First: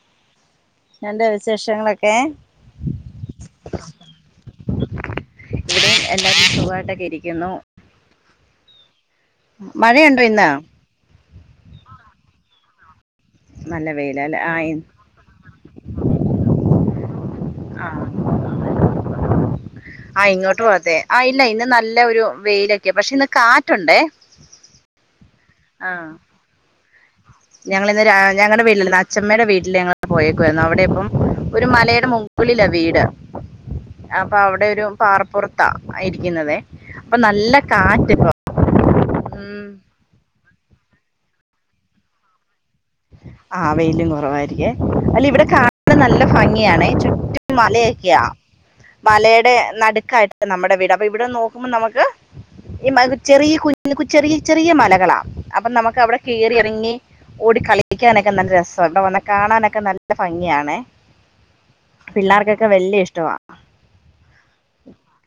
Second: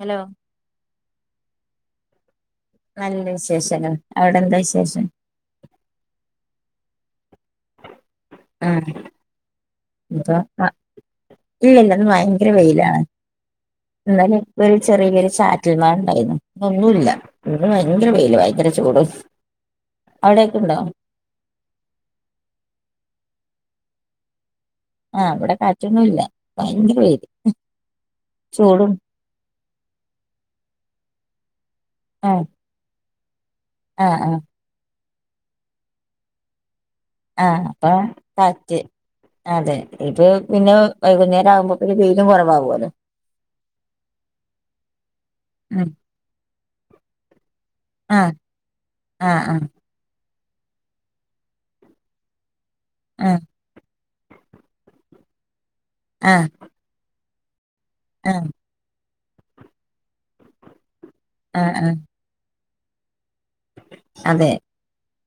Hello. എന്തേ വിസേഷങ്ങളൊക്കെ. നല്ല വിശേഷങ്ങൾ അവിടെന്താ വിശേഷം. ഇവിടെ എല്ലാർക്കും സുഖായിട്ടൊക്കിരിക്കുന്നു. ആഹ് മഴയുണ്ടോ ഇന്ന്. ഇല്ലല്ലന്ന് വയങ്കര വെയിലാണ് നല്ല ന്നലെ വെയിലല്ലേ ആ ഒരു ചെറിയൊര് ചാറ്റ റ്റൽ മഴണ്ടായിന്നു ഇന്നൊന്നൂല്ലാ. ഇന്ന് ആ വയങ്കര വെയില് വയങ്കര ചൂടും അവിടെക്കെണ്ടോ. ആഹ് ഇല്ല ഇന്ന് നല്ല ഒരു വെയിലൊക്കെ പക്ഷെ ഇന്ന് കാറ്റുണ്ടേ. ആഹ് ഇവിടെ ആ കാറ്റൊന്നുല്ല ഭയങ്കരവെയ്ല്. ഞങ്ങളിന്ന് രാ ഞങ്ങടെ വീട്ടിലല്ലന്ന് അഛമ്മേടെ വീട്ടിൽ ഞങ്ങള് പോയേക്കുവായിരുന്നു അവിടെ ഇപ്പം ഒരു മലേ ടെ ആഹ് മുകളിലാ വീട് ആഹ് അപ്പൊ ആഹ് അവിടെ ഒരു പാറപ്പുറത്താ ഇരിക്കുന്നുന്നതേ. ആഹ് അപ്പൊ കാറ്റ് ഉം അതെ. ഇപ്പൊ പിന്നെ വൈകുന്നേരാമ്പോ പിന്നെ വെയിലും കൊറവാവോല്ലോ. ആഹ് വെയിലും കൊറവായിരിക്കേ അല്ല ഇവിടെ കാ ഉം നല്ല ഭംഗിയാണെ ചുറ്റും മലയൊക്കെയാ ആഹ് ആഹ് മലയുടെ ആഹ് നടുക്കായിട്ട്. നമ്മടെ വീട് അപ്പൊ ഇവിടന്ന് നോക്കുമ്പോ നമക്ക് ഈ മക് ആഹ് ചെറിയ കുഞ്ഞ് കുഞ്ഞ്. ചെറിയ ചെറിയ മലകളാ അപ്പൊ നമുക്ക് അവിടെ ആഹ് കയറി ഇറങ്ങി ഓടിക്കളി ളിക്കാനൊക്കെ ആഹ് നല്ല രസ്സാ ഇവിടെ വന്നാ കാണാനൊക്കെ നല്ല ഫംഗിയാണെ. ആഹ്, ആഹ്. പിള്ളാർക്കൊക്കെ വല്ല്യേ ഇഷ്ടവാ. അതെ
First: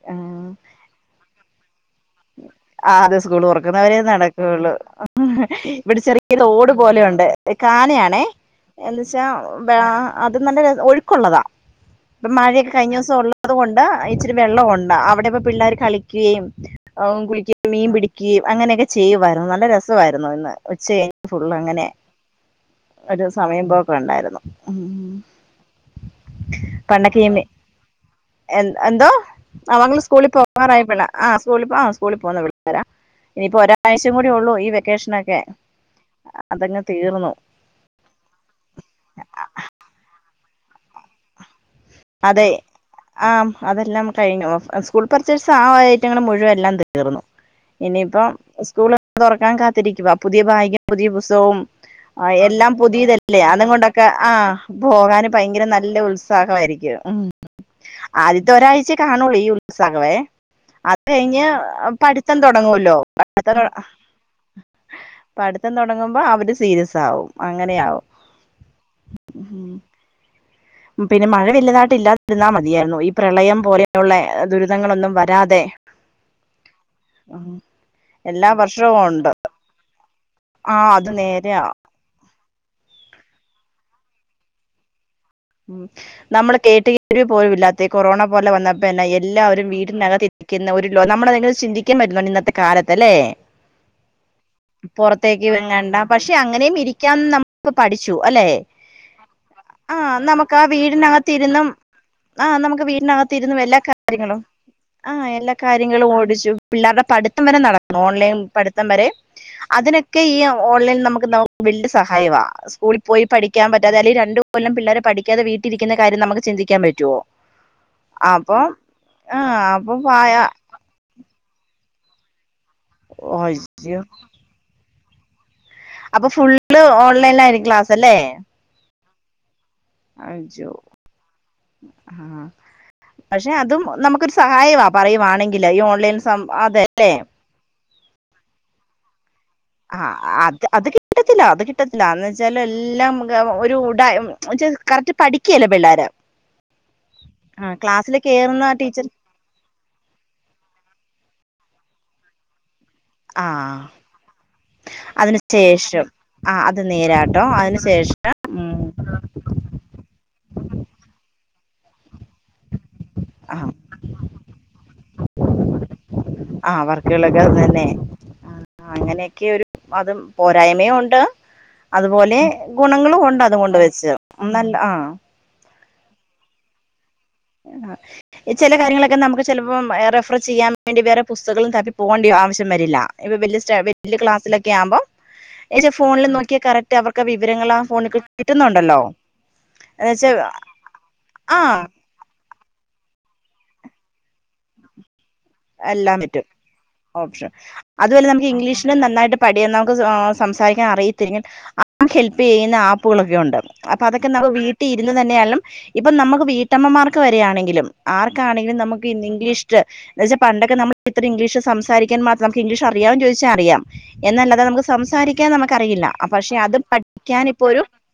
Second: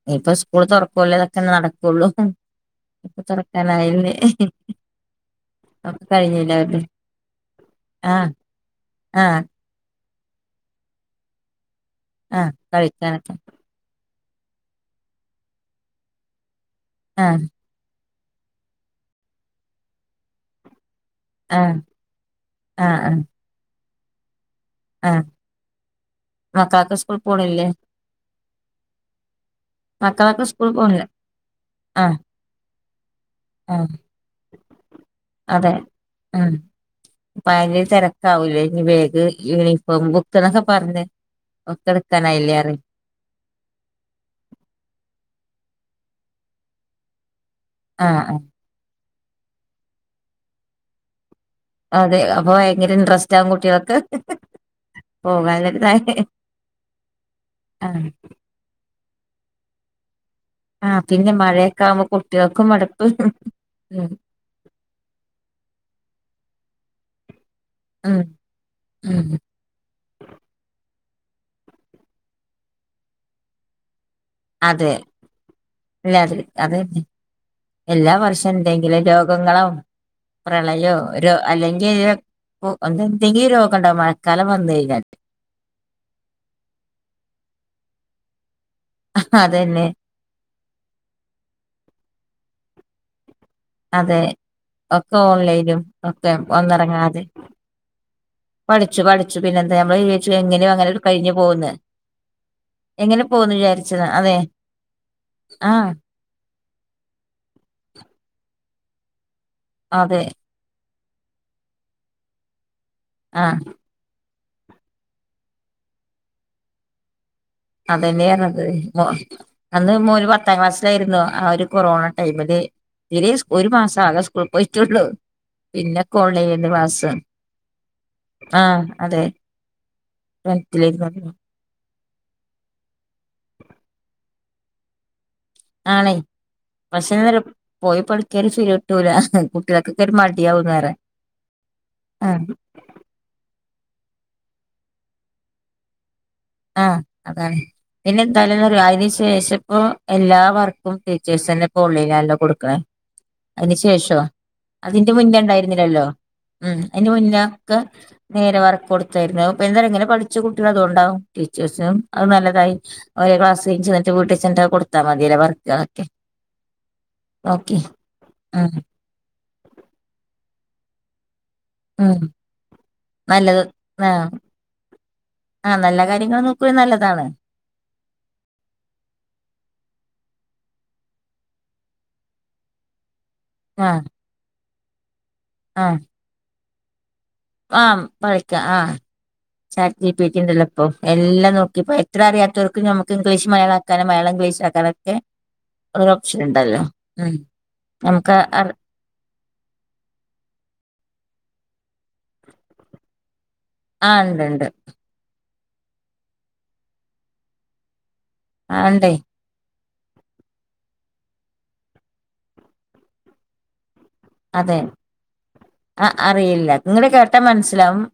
ഞ്ഞിപ്പൊ സ്കൂൾ തൊറക്കോല്ലോ തൊക്കെ നടക്കൊള്ളൂ. ആഹ് അതെ സ്കൂള് തൊറക്കുന്നവരേ നടക്കൊള്ളൂ. ആഹ് ഇവിടെ ഒക്കെ ചെറിയ കഴിഞ്ഞില്ലേ റോഡ് അവരുടെ പോലെയുണ്ട് കാനയാണേ ആഹ് എന്നെച്ചാ. ആഹ് വെ ആ അത് നല്ല ഒഴുക്കുള്ളതാ ഇപ്പൊ ആഹ് മഴയൊക്കെ കഴിഞ്ഞൂസം കളിക്കാനൊക്കെ ഒള്ളത് കൊണ്ട്. ച്ച് രി വെള്ളവൊണ്ട് അവിടപ്പൊ പിള്ളേര് കളിക്കേം ആഹ് കുളിക്കേം. മീ പിടിക്കേം അങ്ങനൊക്കെ ചെയ്യുവാര്ന്നു നല്ല രസവായിരുന്നു ഇന്ന് ഉച്ച കഴി ഫുള്ള് ആഹ് ങ്ങനെ ആഹ് ആഹ് ഒരു സമയം പോക്ക് വേണ്ടായിരുന്നു. ഉം ആഹ് മക്കളൊക്കെ സ്കൂൾ പണ്ടക്കെയെമ്മെ പോണില്ലേ എ എന്തോ അവങ്ങള് സ്കൂളി മക്കളൊക്കെ സ്കൂൾ പോവാറായ പിള പോണില്ലേ ആഹ് സ്കൂളി ആഹ് സ്കൂളി പോവുന്ന പിള്ളാ രാ ഇനിയിപ്പോ ആഹ് ഒരാഴ്ചേകൂടി ഒള്ളൂ ഈ വെക്കേഷനൊക്കെ. അതെ ഉം അതങ്ങ് തീർന്നു ഭയങ്കര തെരക്കാവൂലേ ഇനി ബേഗ്, യൂണീഫോ ഇപ്പ ബുക്കന്നൊക്കെ പറഞ്ഞ് ഒക്കെട്ക്കാനായില്ലെറയെ. ആഹ് അതെല്ലാം കഴിഞ്ഞു സ്കൂൾ പർച്ചേസ് ആ ഐറ്റങ്ങള് മുഴുവെല്ലാം തീർന്നു. ആഹ് ഇനീപ്പം ആഹ് സ്കൂള് തൊറക്കാൻ കാത്തിരിക്കുവാ പുതിയ ഭാഗും പുതിയ പുസ്തകവും. അതെ ആഹ് അപ്പൊ എല്ലാം ഭയങ്കര ഇൻട്രസ്റ്റ് പുതിയതല്ലേ ആകും അതും കുട്ടികൾക്ക് കൊണ്ടൊക്കെ ആഹ് പോകാന് ഭയങ്കര നല്ല. പോകാനൊരു നല്ല ഉത്സാഹായിരിക്കും ഉം ആഹ് ആദ്യത്തെ ഒരാഴ്ച കാണൊള്ളൂ ഈ ഉത്സാഹവേ. അത് ആഹ് പിന്നെ കഴിഞ്ഞ് മഴയൊക്കെ ആകുമ്പോ പഠിത്തം കുട്ടികൾക്കും തൊടങ്ങൂല്ലോ മടുപ്പ് പഠിത്തംതൊ ഉം പഠിത്തം തൊടങ്ങുമ്പോ അവര് സീരിയസാവും. അങ്ങനെയാവും ഉം ഉം ഉഹും. പിന്നെ മഴ വല്ല്യതായിട്ട് ഇല്ലാതിരുന്നാ മതിയായിരുന്നു ഈ പ്രളയം പോലെയുള്ള. ദുരിതങ്ങളൊന്നും വരാതെ. ല്ലാതെ അതെന്നെ ഉം. എല്ലാ വർഷം വർഷവും എന്തെങ്കിലും ഉണ്ട് രോഗങ്ങളും. ആ പ്രളയോ അത് രോ നേരെയാ അല്ലെങ്കി എന്തെന്തെങ്കിലും രോഗണ്ടാവും മഴക്കാലം വന്ന്കഴിഞ്ഞാല്. നമ്മള് കേട്ട് ഇത്തിരിപോലും ഇല്ലാത്ത കൊറോണ പോലെ വന്നപ്പോ തന്നെ എല്ലാവരും അതന്നെ വീടിനകത്ത് ക്കുന്ന ഒരു ലോ നമ്മളഅതെങ്ങനെ ചിന്തിക്കാൻ പറ്റുന്നോ ഇന്നത്തെ കാലത്ത് അല്ലേ അതെ ഒക്കെ ഓൺലൈനും എങ്ങണ്ട ഒക്കെ പക്ഷെ അങ്ങനെയും ഇരിക്കാൻ വന്നിറങ്ങാതെ നമ്മക്ക് പഠിച്ചു അല്ലെ പഠിച്ചു പഠിച്ചു പിന്നെ എന്താ നമ്മള് ആഹ് നമുക്ക് ആ എങ്ങനെയോ അങ്ങനെ വീടിനകത്തി കഴിഞ്ഞു ഇരുന്നും പോകുന്നു ആഹ് നമുക്ക് എങ്ങനെ പോകുന്നു വീടിനകത്തിരുന്നു എല്ലാ വിചാരിച്ചത് അതെ കാര്യങ്ങളും ആഹ് എല്ലാ ആഹ് കാര്യങ്ങളും ഓടിച്ചും പിള്ളേരുടെ പഠിത്തം വരെ നടക്കണു ഓൺലൈൻ പഠിത്തം വരെ അതിനൊക്കെ അതെ ഈ ഓൺലൈൻ നമുക്ക് നമുക്ക് വലിയസഹായവ സ്കൂളിൽ പോയി ആഹ് പഠിക്കാൻ പറ്റാതെ അല്ലെ രണ്ടു കൊല്ലം പിള്ളേരെ പഠിക്കാതെ വീട്ടിരിക്കുന്ന കാര്യം നമ്മക്ക് ചിന്തിക്കൻ പറ്റുവോ അതന്നെയായിത് അപ്പൊ മോൻ ആഹ് അപ്പൊ അന്ന് മോന് പായ പത്താം ക്ലാസ് ത്തയിരുന്നു ആ ഒരു കൊറോണ ടൈമില് ഇതില് ഒരു അയ്യോ മാസം ആകെ സ്കൂളിപോയിട്ടുള്ളു പിന്നെ അപ്പൊ കോളേയ്നേന്ന് ഫുള്ള് ക്ലാസ് ഓൺലൈനിലായിരിക്കും ക്ലാസ് അല്ലേ ആഹ് അതെ അയ്യോ വനത്തിലേക്ക് വന്നു ആഹ് പക്ഷെ അതും നമുക്കൊരു സഹായവ പറയുവാണെങ്കില് ഈ ആണേ ഓൺലൈൻ സം അതെല്ലെ പക്ഷെ പോയി പളിക്കാലും ശെരി ആവുത്തൂല ആഹ് അത് അത് കിട്ടത്തില്ല അത് കിട്ടത്തില്ല എന്ന് ആഹ് വെച്ചാല് എല്ലാം ഒരു ഉട കറക്റ്റ് പഠിക്കല്ല പിള്ളോര് ആഹ് അതാണ് പിന്നെ എന്തായാലും കേറുന്ന ഒര് ടീച്ചർ അതിന്ശേഷഇപ്പോ എല്ലാ വർക്കും ടീച്ചേഴ്സ് തന്നെ പോളിലല്ലോ കൊടുക്കണ അതിന് ആഹ് ശേഷവ അതിന്റെ മുന്നേ അതിന് ഉണ്ടായിരുന്നില്ലല്ലോ ശേഷം ആഹ് ഉം അത് അതിന്റെ മുന്ന നേരാട്ടോ അവർക്ക് അതിന് ശേഷം നേരെ ഉം വർക്ക് കൊടു തരുന്നു പിള്ളേര് ഇങ്ങനെ പഠിച്ച കുട്ടികൾ അത് ഉണ്ടാവും ടീച്ചേഴ്‌സിനും അത് നല്ലതായി ഒരേ ക്ലാസി ആഹ് ചെന്നിട്ട് വീട്ടിചെന്നിട്ട് കൊടുത്താ മതിയല്ല വർക്ക്കളൊക്കെ അവർക്കിളക അത് തന്നെ ആഹ് ഉം അങ്ങനെയൊക്കെ ഒരു അതും പോരായ്മയും ഉണ്ട് ഉം അതുപോലെ ഗുണങ്ങളും ഉണ്ട് നല്ലത് അതുകൊണ്ട് വെച്ച് ആഹ് നല്ല ആ ആഹ് നല്ല കാര്യങ്ങൾ നോക്കുവ നല്ലതാണ് ആഹ് ചെല കാര്യങ്ങളൊക്കെ നമുക്ക് ചിലപ്പോ റെഫറ് ചെയ്യാൻ വേണ്ടി വേറെ പുസ്തകങ്ങളും തപ്പി പോകേണ്ടി ആവശ്യം വരില്ല ചെലപ്പം ആഹ് വലിയ ക്ലാസിലൊക്കെ ആകുമ്പോ ആഹ് ഏച്ച ഫോണിൽ നോക്കിയ കറക് മറ്റ അവർക്ക് വിവരങ്ങള ആ ആഹ് ഫോണിൽ പഠിക്കാം ആഹ് കിട്ടുന്നുണ്ടല്ലോ ചാറ്റ് ജി പി എന്നുവെച്ചാ ടി ഇണ്ടല്ലോ ഇപ്പൊ എല്ലാം ആ നോക്കിപ്പോ ഇത്ര അറിയാത്തവർക്ക്‌ നമുക്ക് ഇംഗ്ലീഷ് മലയാളക്കാനും മലയാളം ഇംഗ്ലീഷ് ആക്കാനൊക്കെ ഒരു എല്ലാം ഓപ്ഷൻ പറ്റും ഉണ്ടല്ലോ ഉം ഓപ്ഷൻ അതുപോലെ നമുക്ക് ഇംഗ്ലീഷ് ഇതിനും നന്നായിട്ട് പടിയാന്ന് നമുക്ക് സംസാരിക്കാൻ അറിയത്തില്ലെങ്കിൽ ആ ഹെൽപ് ചെയ്യുന്ന ആപ്പുകളൊക്കെ ഉണ്ട് അപ്പൊ ആഹ് അതൊക്കെ ഉണ്ട് നമ്മ ഉണ്ട് വീട്ടിൽ ഇരുന്ന് തന്നെയാലും ഇപ്പൊ നമുക്ക് വീട്ടമ്മമാർക്ക് വരയാണെങ്കിലും ആർക്കാണെങ്കിലും ആഹ് നമുക്ക് ഉണ്ടേ ഇന്ന് ഇംഗ്ലീഷില് എന്ന വെച്ചാ പണ്ടക്കെ നമ്മള് ഇത്ര ഇംഗ്ലീഷ്സംസാരിക്കാൻ മാത്രം നമ്മക്ക് ഇംഗ്ലീഷ്അറിയാവൊന്ന് ചോദിച്ചാആറിയാം എന്നല്ലാതെ അതെ നമുക്ക് സംസാരിക്കാൻ നമുക്ക്റിയില്ല ആഹ് പക്ഷെ അറിയില്ല അതു ഇങ്ങള് കേട്ടാ പഠിക്കാൻ ഇപ്പോ ഒരു മനസ്സിലാവും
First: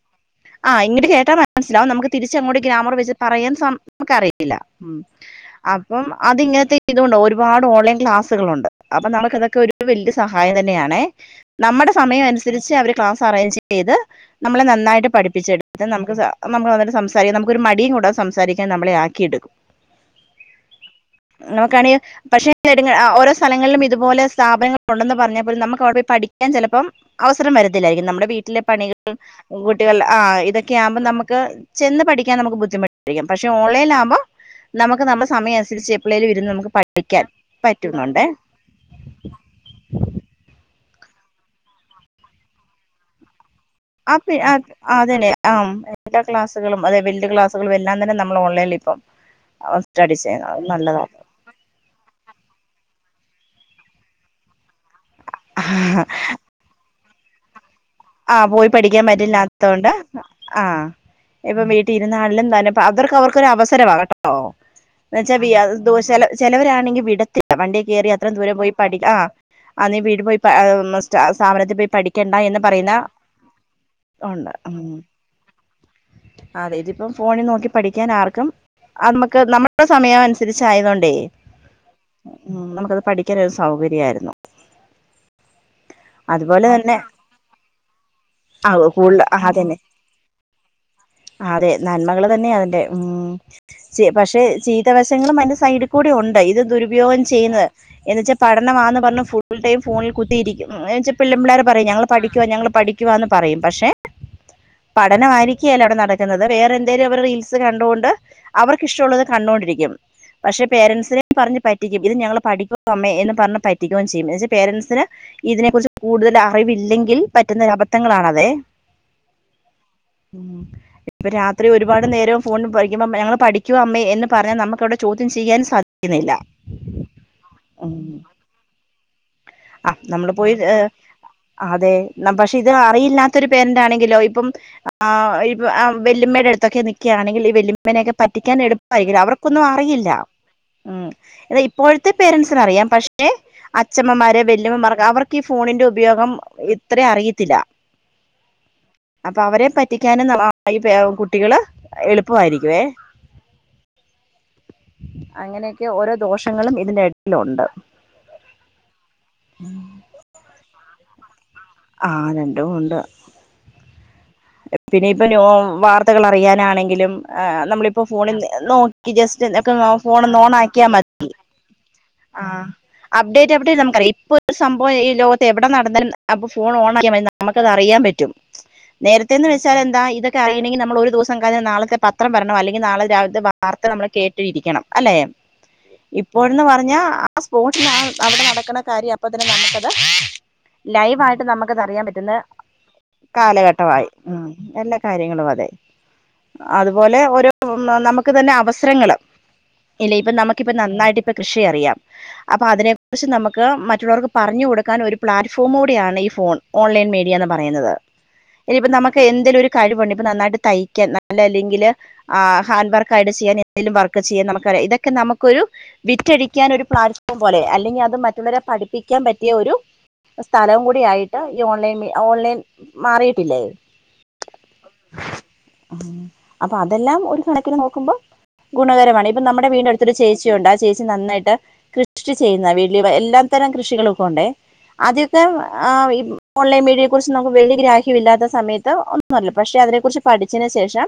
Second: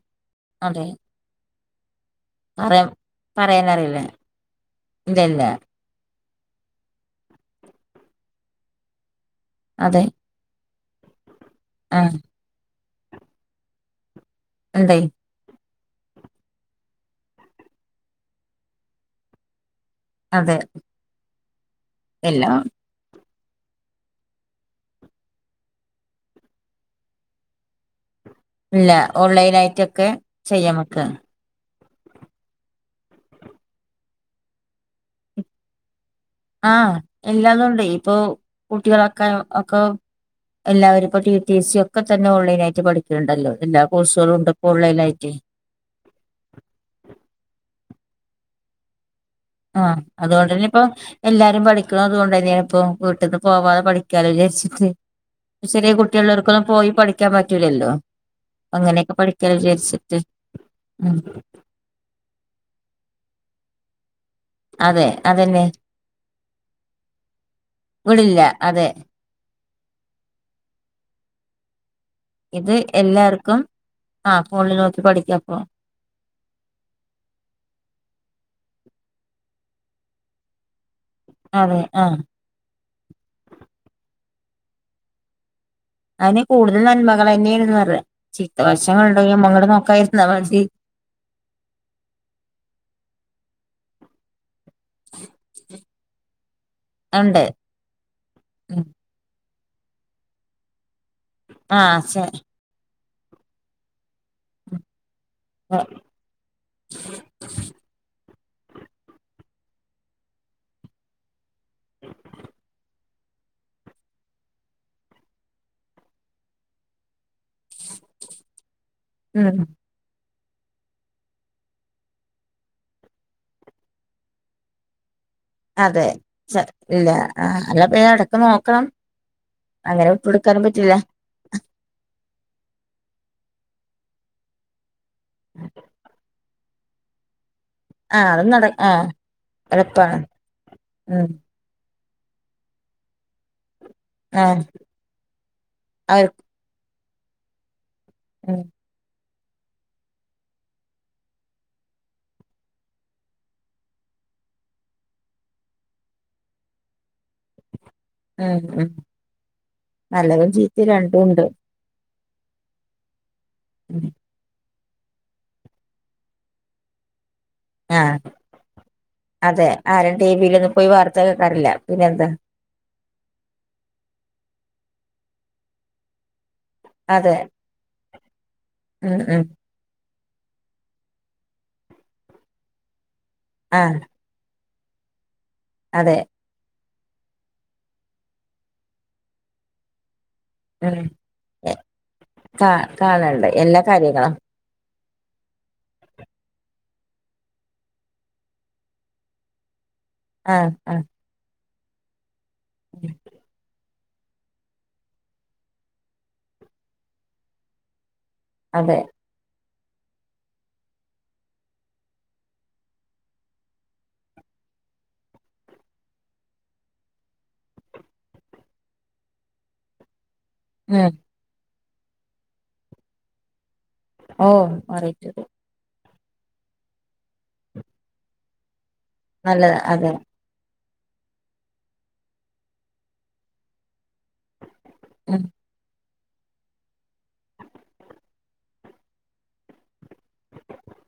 ആഹ് അതെ ഇങ്ങട്ട് കേട്ടാ മ മനസ്സിലാവും നമുക്ക് തിരിച്ച അങ്ങോട്ട് പറയാ ഗ്രാമർ വെച്ച് പറയാൻ സം പറയാനറിയില്ല നമുക്ക് അറിയില്ല ഇല്ല ഇല്ല ആപ്പ് അപ്പം അതിങ്ങനത്തെ ഇതകൊണ്ട് ഒരുപാട് ഓൺലൈൻ ക്ലാസുകളുണ്ട് അപ്പൊ നമുക്ക് ഇതൊ ക്കെ ഒരു അതെ വലിയ സഹായം തന്നെ ആണേ നമ്മുടെ ആഹ് സമയം അനുസരിച്ച് അവര് ക്ലാസ് അറേഞ്ച് ചെയ്ത് നമ്മളെ ഉണ്ടേ നന്നായിട്ട് പഠി പിച്ചെടുത്ത് നമുക്ക് സ നമ്മള് സംസാരിക്കാം നമുക്ക് ഒരു മടിയും കൂടാതെ സംസാരിക്കാൻ നമ്മളെ ആക്കിഎടുക്കും. അതെ നോക്കണി എല്ലാം പക്ഷെലെ പിന്നെ ഓരോ സ്ഥലങ്ങളിലും ഇതു പോലെസ്ഥാപനങ്ങൾ ഉണ്ടെന്ന് പറഞ്ഞാ പോലും നമുക്ക് അവിടെ പോയി പഠിക്കൻ ചെലപ്പം അവസരം വരത്തില്ലായിരിക്കും നമ്മുടെ വീട്ടിലെ ഇല്ല പണികൾ ഓൺലൈൻ കുട്ടികൾ ആയിട്ടൊക്കെ ആ ചെയ്യാൻ ഇതൊക്കെ ആകുമ്പോ പറ്റും നമുക്ക് ചെന്ന് പഠിക്കാൻ നമുക്ക്ബു ധിമുട്ടായ പഷേ ഓൺലൈലാ കുമ്പോ നമുക്ക് നമ്മ സമയമനുസരിച്ച് എപള്ളേല്ഇരുന്ന് നമുക്ക് ആഹ് പഠിക്കാൻ എല്ലാതും ഉണ്ട് ഇപ്പൊ പറ്റുന്നുണ്ടേ കുട്ടികളൊക്കെ അക്ക എല്ലാവും ഇപ്പോ ടി ടി സി ഒക്കെതന്നെ ഓൺലൈനായിട്ട്പ ഠിക്കുന്നുണ്ടല്ലോ എല്ല ആ പി അ അതന്നെ ആ എല്ല ക്ലാസുകളും അതെവലിയേ ക്ലാസുകളും എല്ലാം തന്നെ നമ്മൾ ഓൺലൈനി ഇപ്പം ആഹ സ്റ്റഡി അതുകൊണ്ട് ചെയ്യുന്നത് തന്നെ ഇപ്പൊ നല്ലതാ എല്ലാരും പഠിക്കണം അതുകൊണ്ട് തന്നെയാണ് ഇപ്പ വീട്ടിന്ന് പോവാതെ പഠിക്കാലോ വിചാരിച്ചിട്ട് ചെറിയ കുട്ടികുള്ളവർക്കൊന്നും പോയി പഠിക്കാൻ പറ്റൂലല്ലോ ആഹ പോയി പഠിക്കാൻ അങ്ങനെയൊക്കെ പഠിക്കാലോ പറ്റില്ലാത്തൊണ്ട് വിചാരിച്ചിട്ട് ആ ഉം ഇപ്പൊ വീ ട്ടിരുന്നാലും തന്നെ ഇപ്പ അവർക്ക് അവർക്കൊരു അവസരവാ കട്ടോ അതെ അതന്നെ എന്ന വെച്ചാ ചിലവരാണെങ്കിൽ വിടത്തില്ല വണ്ടിയ കയറി അത്രയും വിടില്ല ദൂരം പോയി അതെ പടി ആ ആ നീ വീട് പോയി സ്ഥാപനത്തിൽ പോയി പഠിക്കേണ്ട ഇത് എല്ലാർക്കും ആ ഫോണിൽ ഉം നോക്കി പഠിക്കപ്പോ അതെ ഇതിപ്പം ഫോണിൽ നോക്കി പഠിക്കാൻ ആർക്കും നമുക്ക് നമ്മുടെ സമയം അനുസരിച്ച ആയതൊണ്ടേ അതെ ആ ഉ നമുക്കത് പഠിക്കാൻ ഒരു സൗകര്യയായിരുന്നു അതിന് കൂടുതൽ തന്നെ നന്മകൾ തന്നെയായിന്ന് പറഞ്ഞ ചീത്ത ആ കൂടുതൽ വശങ്ങുണ്ടോ അമ്മ കടെ അതന്നെ നോക്കായിരുന്ന മതി അതെ നന്മകള് തന്നെയാണ്ല്ലേമ്മ് പക്ഷെ ച്ചി ത്തവശങ്ങളും അതിന്റെ സൈഡിൽ കൂടെ ഉണ്ട് ഇത് ദുരുപയോഗം ഉണ്ട് ചെയ്യുന്ന എന്ന്വെച്ചാ ഉം പഠനമാന്ന് പറഞ്ഞ് ഫുൾ ടൈം ഫോണിൽ കുത്തിയിരിക്കും എച്ചാൽ പിള്ള പിള്ളേർ പറയും ഞങ്ങ ആഹ് ശരി ഞങ്ങൾ പഠിക്കുവാന്ന് പറയും പക്ഷെ പഠനമായിരിക്കേല അവിടെ നട ക്കുന്നത് വേറെ എന്തേലും അവർ റീൽസ് കണ്ടുകൊണ്ട് അവർക്ക് ഇഷ്ടമുള്ളത് കണ്ടുകൊണ്ടിരിക്കും പക്ഷെ പേരൻറ്സിനെ പറഞ്ഞ് പറ്റിക്കും ഇത് ഞങ്ങള്ൾ പഠിക്കുവാ അമ്മേ എന്ന് പറഞ്ഞ് പറ്റ [unintelligible] ചെയുന്നേ എന്ന് വെചാ പേരെന്റ്സ്നെ ഇതിനെ കുറി കൂടുതൽ അറിവില്ലെങ്കി ൽ പറ്റുന്ന അബദ്ധങ്ങളാണതെ ഉം ഉം ഇപ്പ രാത്രി ഒരുപാട് നേരം ഫോണിൽ പഠിക്കുമ്പോ ഞങ്ങൾ പഠിക്കുവ അമ്മേ എന്ന് പറഞ്ഞ നമ്മുക്കവിടെ ചോദ്യം ചെയ്യാൻ അതെ സാധിക്കുന്നില്ല ഇല്ല ആ ഉം അല്ലപ്പ ഇടക്ക് നോക്കണം ആഹ് അങ്ങനെ വിട്ട് നമ്മള് പോയി കൊടുക്കാനും ഏഹ് പറ്റില്ല അതെ പക്ഷെ ഇത് അറിയില്ലാത്ത ഒരു പേരന്റ് ആണെങ്കിലോ ഇപ്പം ആഹ് ഇപ്പ ആ വെല്ലുമ്മടടുത്തൊക്കെ നിക്കാണെങ്കിൽ ഇ വല്ലിമ മ്മനൊക്കെ ആ അത് പറ്റിക്കാൻ നട ആ എളുപ്പായിരിക്കും അവർക്കൊന്നും അറിയില്ല എളുപ്പാണ് ഉം ഇപ്പോഴത്തെ പേരന്സ്നറിയാം പക്ഷെ അച്ഛമ്മമാരെ ആ വല്യമ്മമാർ അവർക്ക് ഈ ഫോണിന്റെ അവർ ഉപയോഗം ഇത്ര അറിയത്തില്ല ഉം അപ്പൊ അവരെ പറ്റിക്കാനുംന മ ഇ പേരകുട്ടികള് എളുപ്പമായിരിക്കുവേ അങ്ങനെയൊക്കെ ഓരോ ദോഷങ്ങളും ഇതിന്റെ ഇടലുണ്ട് ഉം ഉം നല്ലതും ചീത്തി രണ്ടും ഉണ്ട് ആഹ് രണ്ടുമൂണ്ട് ഉം പിന്നെ ഇപ്പൊ ന്യൂ വാർത്തകൾ അറിയാനാണെങ്കിലും ആ ആ നമ്മളിപ്പോ ഫോണിൽ നോക്കി അതെ ജസ്റ്റ്ക്കെ ആരും ഫോൺ ടി ഒന്ന് ഓൺ വിയിലൊന്നും ആക്കിയാ പോയി വാർത്ത മതി കേൾക്കാറില്ല പിന്നെന്താ ആഹ് അപ്ഡേറ്റ് എവിടെ നമുക്കറിയാംഇപ്പോത്തെ സംഭവം ഈ ലോകത്ത് എവിടെ നടന്നാലും അപ്പൊ ഫോൺ ഓൺ ആയമതി അതെ നമുക്ക് അറിയാൻ പറ്റും ഉം ഉം നേരത്തെന്ന് വെച്ചാ എന്ത ഇതൊക്കെ അറയിണെങ്കിൽ നമ്മള് ഒരു ദിവസ ക നാളത്തെ പത്രം വരണം അല്ലെങ്കിൽ നളെ രാവി ലത്തെ ആ വാർത്ത നമ്മൾ കേട്ടിരിക്കണം അല്ലെ അതെ ഇപ്പോഴന്ന് പറഞ്ഞ ആഹ് സ്പോട്ടിന് അവിടെ നടക്കുന്ന കാര്യം അപ്പൊ തന്നെ നമുക്കത് ഉം ലൈവ് ആയിട്ട് എ നമുക്കത് അറിയാൻ പറ്റുന്ന കാ കാണണ്ട് എല്ലാ കാലഘട്ടമായി കാര്യങ്ങളും ഉം എല്ലാ കാര്യങ്ങളും അതെ അതുപോലെ ഓരോ നമുക്ക് തന്നെ അവസരങ്ങള് ഇല്ല ഇപ്പൊ ആ നമുക്കിപ്പ ആ നന്നായിട്ട് ഇപ്പ കൃഷി അറിയാം അപ്പൊ അതിനെ കുറിച്ച് നമുക്ക് മറ്റുള്ളവർക്ക് പറഞ്ഞു കൊടുക്കാൻ ഒരു പ്ലാറ്റ്ഫോമ കൂടെയാണ് ഈ ഫോൺ ഓൺലൈൻ മീഡിയ എന്ന് പറയുന്നത് ഇനി ഇപ്പ അതെ നമുക്ക് എന്തേലും ഒരു കഴിവുണ്ട ഇപ്പൊ നന്നായിട്ട് തയ്ക്കാൻ നല്ല അല്ലെങ്കില് ആഹ് ഹാൻഡ്ർക്കായിട്ട് ചെയ്യാൻ എന്തേങ്കിലും വർക്ക് ചെയ്യാൻ നമുക്കിയാം ഇതൊക്കെ നമുക്കൊരു വിറ്റഴിക്കാൻ ഒരു പ്ലാറ്റ്ഫോം പോലെ അല്ലെങ്കിൽ അത് മറ്റുള്ളവരെ പഠിപ്പിക്കാൻ പറ്റിയ ഒരു സ്ഥലം ഉം കൂടിയായിട്ട് ഈ ഓൺ ഓൺലൈൻ മാറിയിട്ടില്ലേ ഓഹ് [unintelligible] അപ്പൊ അതെല്ലാം ഒരു കണക്കിന് നോക്കുമ്പോ ഗുണകരമാണ് ഇപ്പ നമ്മുടെ നല്ലതാ വീടിന്റെ അതെ അടുത്തരു ചേച്ചി ണ്ട് ആഹ് ചേച്ചി നന്നായിട്ട് കൃഷി ചെയ്യുന്ന വീട്ടിൽ എല്ലാത്തരം കൃഷികളും ഉണ്ട് ഉം ആദ്യൊക്കെ ഓൺലൈൻ മീഡിയെ കുറിച്ച് നമുക്ക് വലിയ ഗ്രാ ഇല്ലാത്ത സമയത്ത് ഒന്നും അറില്ല പക്ഷെ അതിനെ കുറിച്ച് പഠിച്ചതിനന് ശേഷം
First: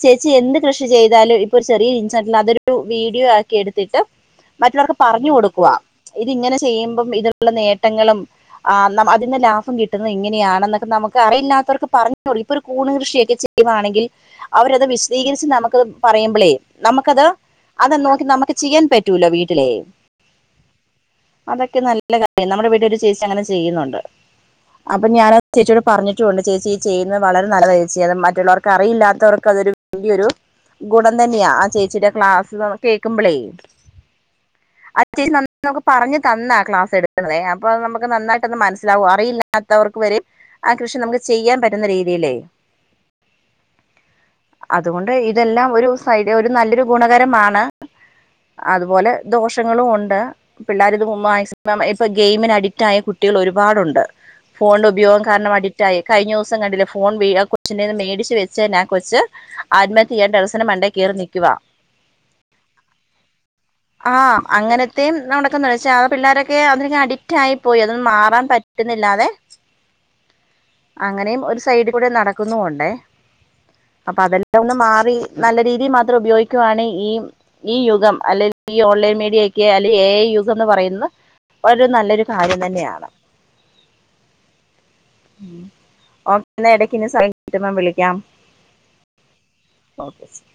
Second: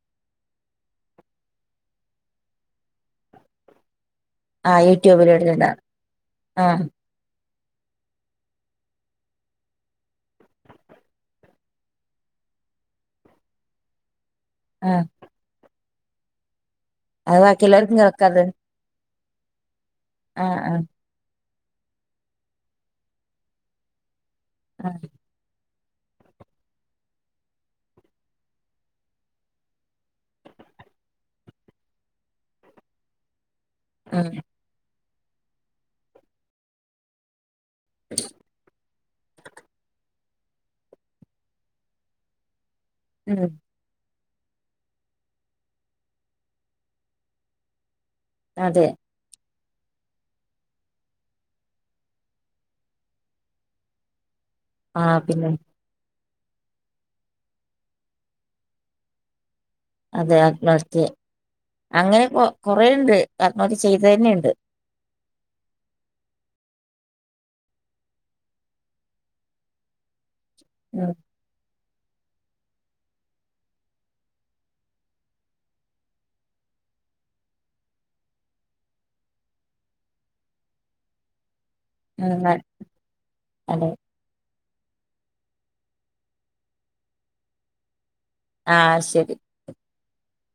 ചേച്ചി എന്ത് കൃഷി ചെയ്താലും ഇപ്പൊ ഒരു ചെറിയ ഇൻസ്റ്റാറ്റിൽ അതൊരു വീഡിയോ ആക്കി എടുത്തിട്ട് ആ മറ്റുള്ളവർക്ക് യൂട്യൂബിൽ പറഞ്ഞു കൊടുക്കുവ ഇടുന്നുണ്ടാവും ഇതി ഇങ്ങനെ ആ ചെയ്യുമ്പം ഇത് നേട്ടങ്ങളും ആഹ് അതിന്റെ ലാഭം കിട്ടുന്നത് ഇങ്ങനെയാണന്നൊക്കെ നമുക്ക് ല്ലാത്തവർക്ക് പറഞ്ഞോ ഇപ്പൊ ഒരു കൂണ് കൃഷിയൊക്കെ ചെയ്യുവാണെങ്കിൽ അവരത് ആ വിശദീകരിച്ച് നമുക്ക് പറയുമ്പളേ നമുക്കത് അത് അത് ബാക്കിയുള്ളവർക്കും നോക്കി കേൾക്കാ നമുക്ക് ചെയ്യാൻ പറ്റൂലോ വീട്ടിലെ ആഹ് ആഹ് അതൊക്കെ നല്ല കാര്യം നമ്മുടെ വീട്ടിൽ ഒരു ചേച്ചി അങ്ങനെ ചെയ്യുന്നുണ്ട് അപ്പൊ ആഹ് ഞാന ചേച്ചിയ പറഞ്ഞിട്ടുണ്ട് ചേച്ചി ഈ ചെയ്യുന്നത് വളരെ നല്ലത ചേച്ചി അത് മറ്റുള്ളവർക്ക് അറിയില്ലാത്തവർക്ക് അതൊരു വലിയൊരു ഗുണം തന്നെയാ ആഹ് ചേച്ചിയുടെ ക്ലാസ് കേൾക്കുമ്പോളേ അഹ് ഉം അത്യാവശ്യം നന്ന നമുക്ക് പറഞ്ഞ് തന്ന ക്ലാസ് എട്ക്ക്ന്നതേ അപ്പൊ നമുക്ക് നന്നായ് ട്ടെന്ന് മൻസ്സിലാവോ അറിയില്ലാത്തവർക്ക് വെരേം ആ കൃഷി നമുക്ക് ചെയ്യാൻ പറ്റുന്ന രീതിലേയ് ഉം ഉം അത്കൊണ്ട് ഇതെല്ലാം ഒരു സൈഡ്യ ഒരു നല്ലൊരു ഗുണകരമാണ് അതെ അത്പോലെ ദോഷങ്ങളും ഉണ്ട് പിള്ളാര് ഇത് മാക്സിമം ഇപ്പ ഗെയ്മിന് അഡിക്റ്റായ കുട്ടികൾ ഒരുപാടൊണ്ട് ഫോൺന്റെ ആഹ് ഉപയോഗം പിന്നെ ടിക്റ്റായി കഴ്ഞ്ഞുസം കണ്ടില്ലേ ഫോൺ വീ ആ കൊച്ചിന്റെയ്ന്ന് മേടിച്ച് വെച്ചതിന് ആ കൊച്ച് ആത്മഹത്യ ചെയ്യാൻ അതെ ടെറസിൻ്റെ മണ്ടേ ആത്മഹത്യ കേറി നിക്കുവാ അങ്ങനെ കൊ കൊറേ ഇണ്ട് ആത്മഹത്യ ചെയ്തയെന്നെ ഇണ്ട് തേം നടക്ക്ന്ന് പക്ഷേ ആ പിള്ളേരൊക്കെ അതിന് ഇങ്ങനെ അഡിക് ആയിപോയി അതിൽ നിന്നും മാറാൻ പറ്റുന്നില്ലാതെ ഉം അങ്ങനെയും ഒരു സൈഡ് ക്കൂടെ നടക്കുന്നും ഉണ്ടേ അപ്പൊ അതെല്ലാം ഒന്ന് മാറി നല്ല രീതിയിൽ മാത്രം ഉപയോഗിക്കുവാണേ ഈ ഈ യുഗം അല്ലേൽ ഈ ഓൺലൈൻ മീഡിയയെക്കെ അല്ലെയ് എ ഐ യുഗംന്ന് പറയുന്നത് ഒരു നല്ലൊരു ഉം കാര്യം തന്നെയാണ് അതെ ഉം ഒക്കെ ന്ന എടയ്ക്ക് ഞാൻ സൈൻ കിട്ടുമ്പം വിളിയ്ക്കാം ആഹ് ശെരി ഓക്കെ ശെരി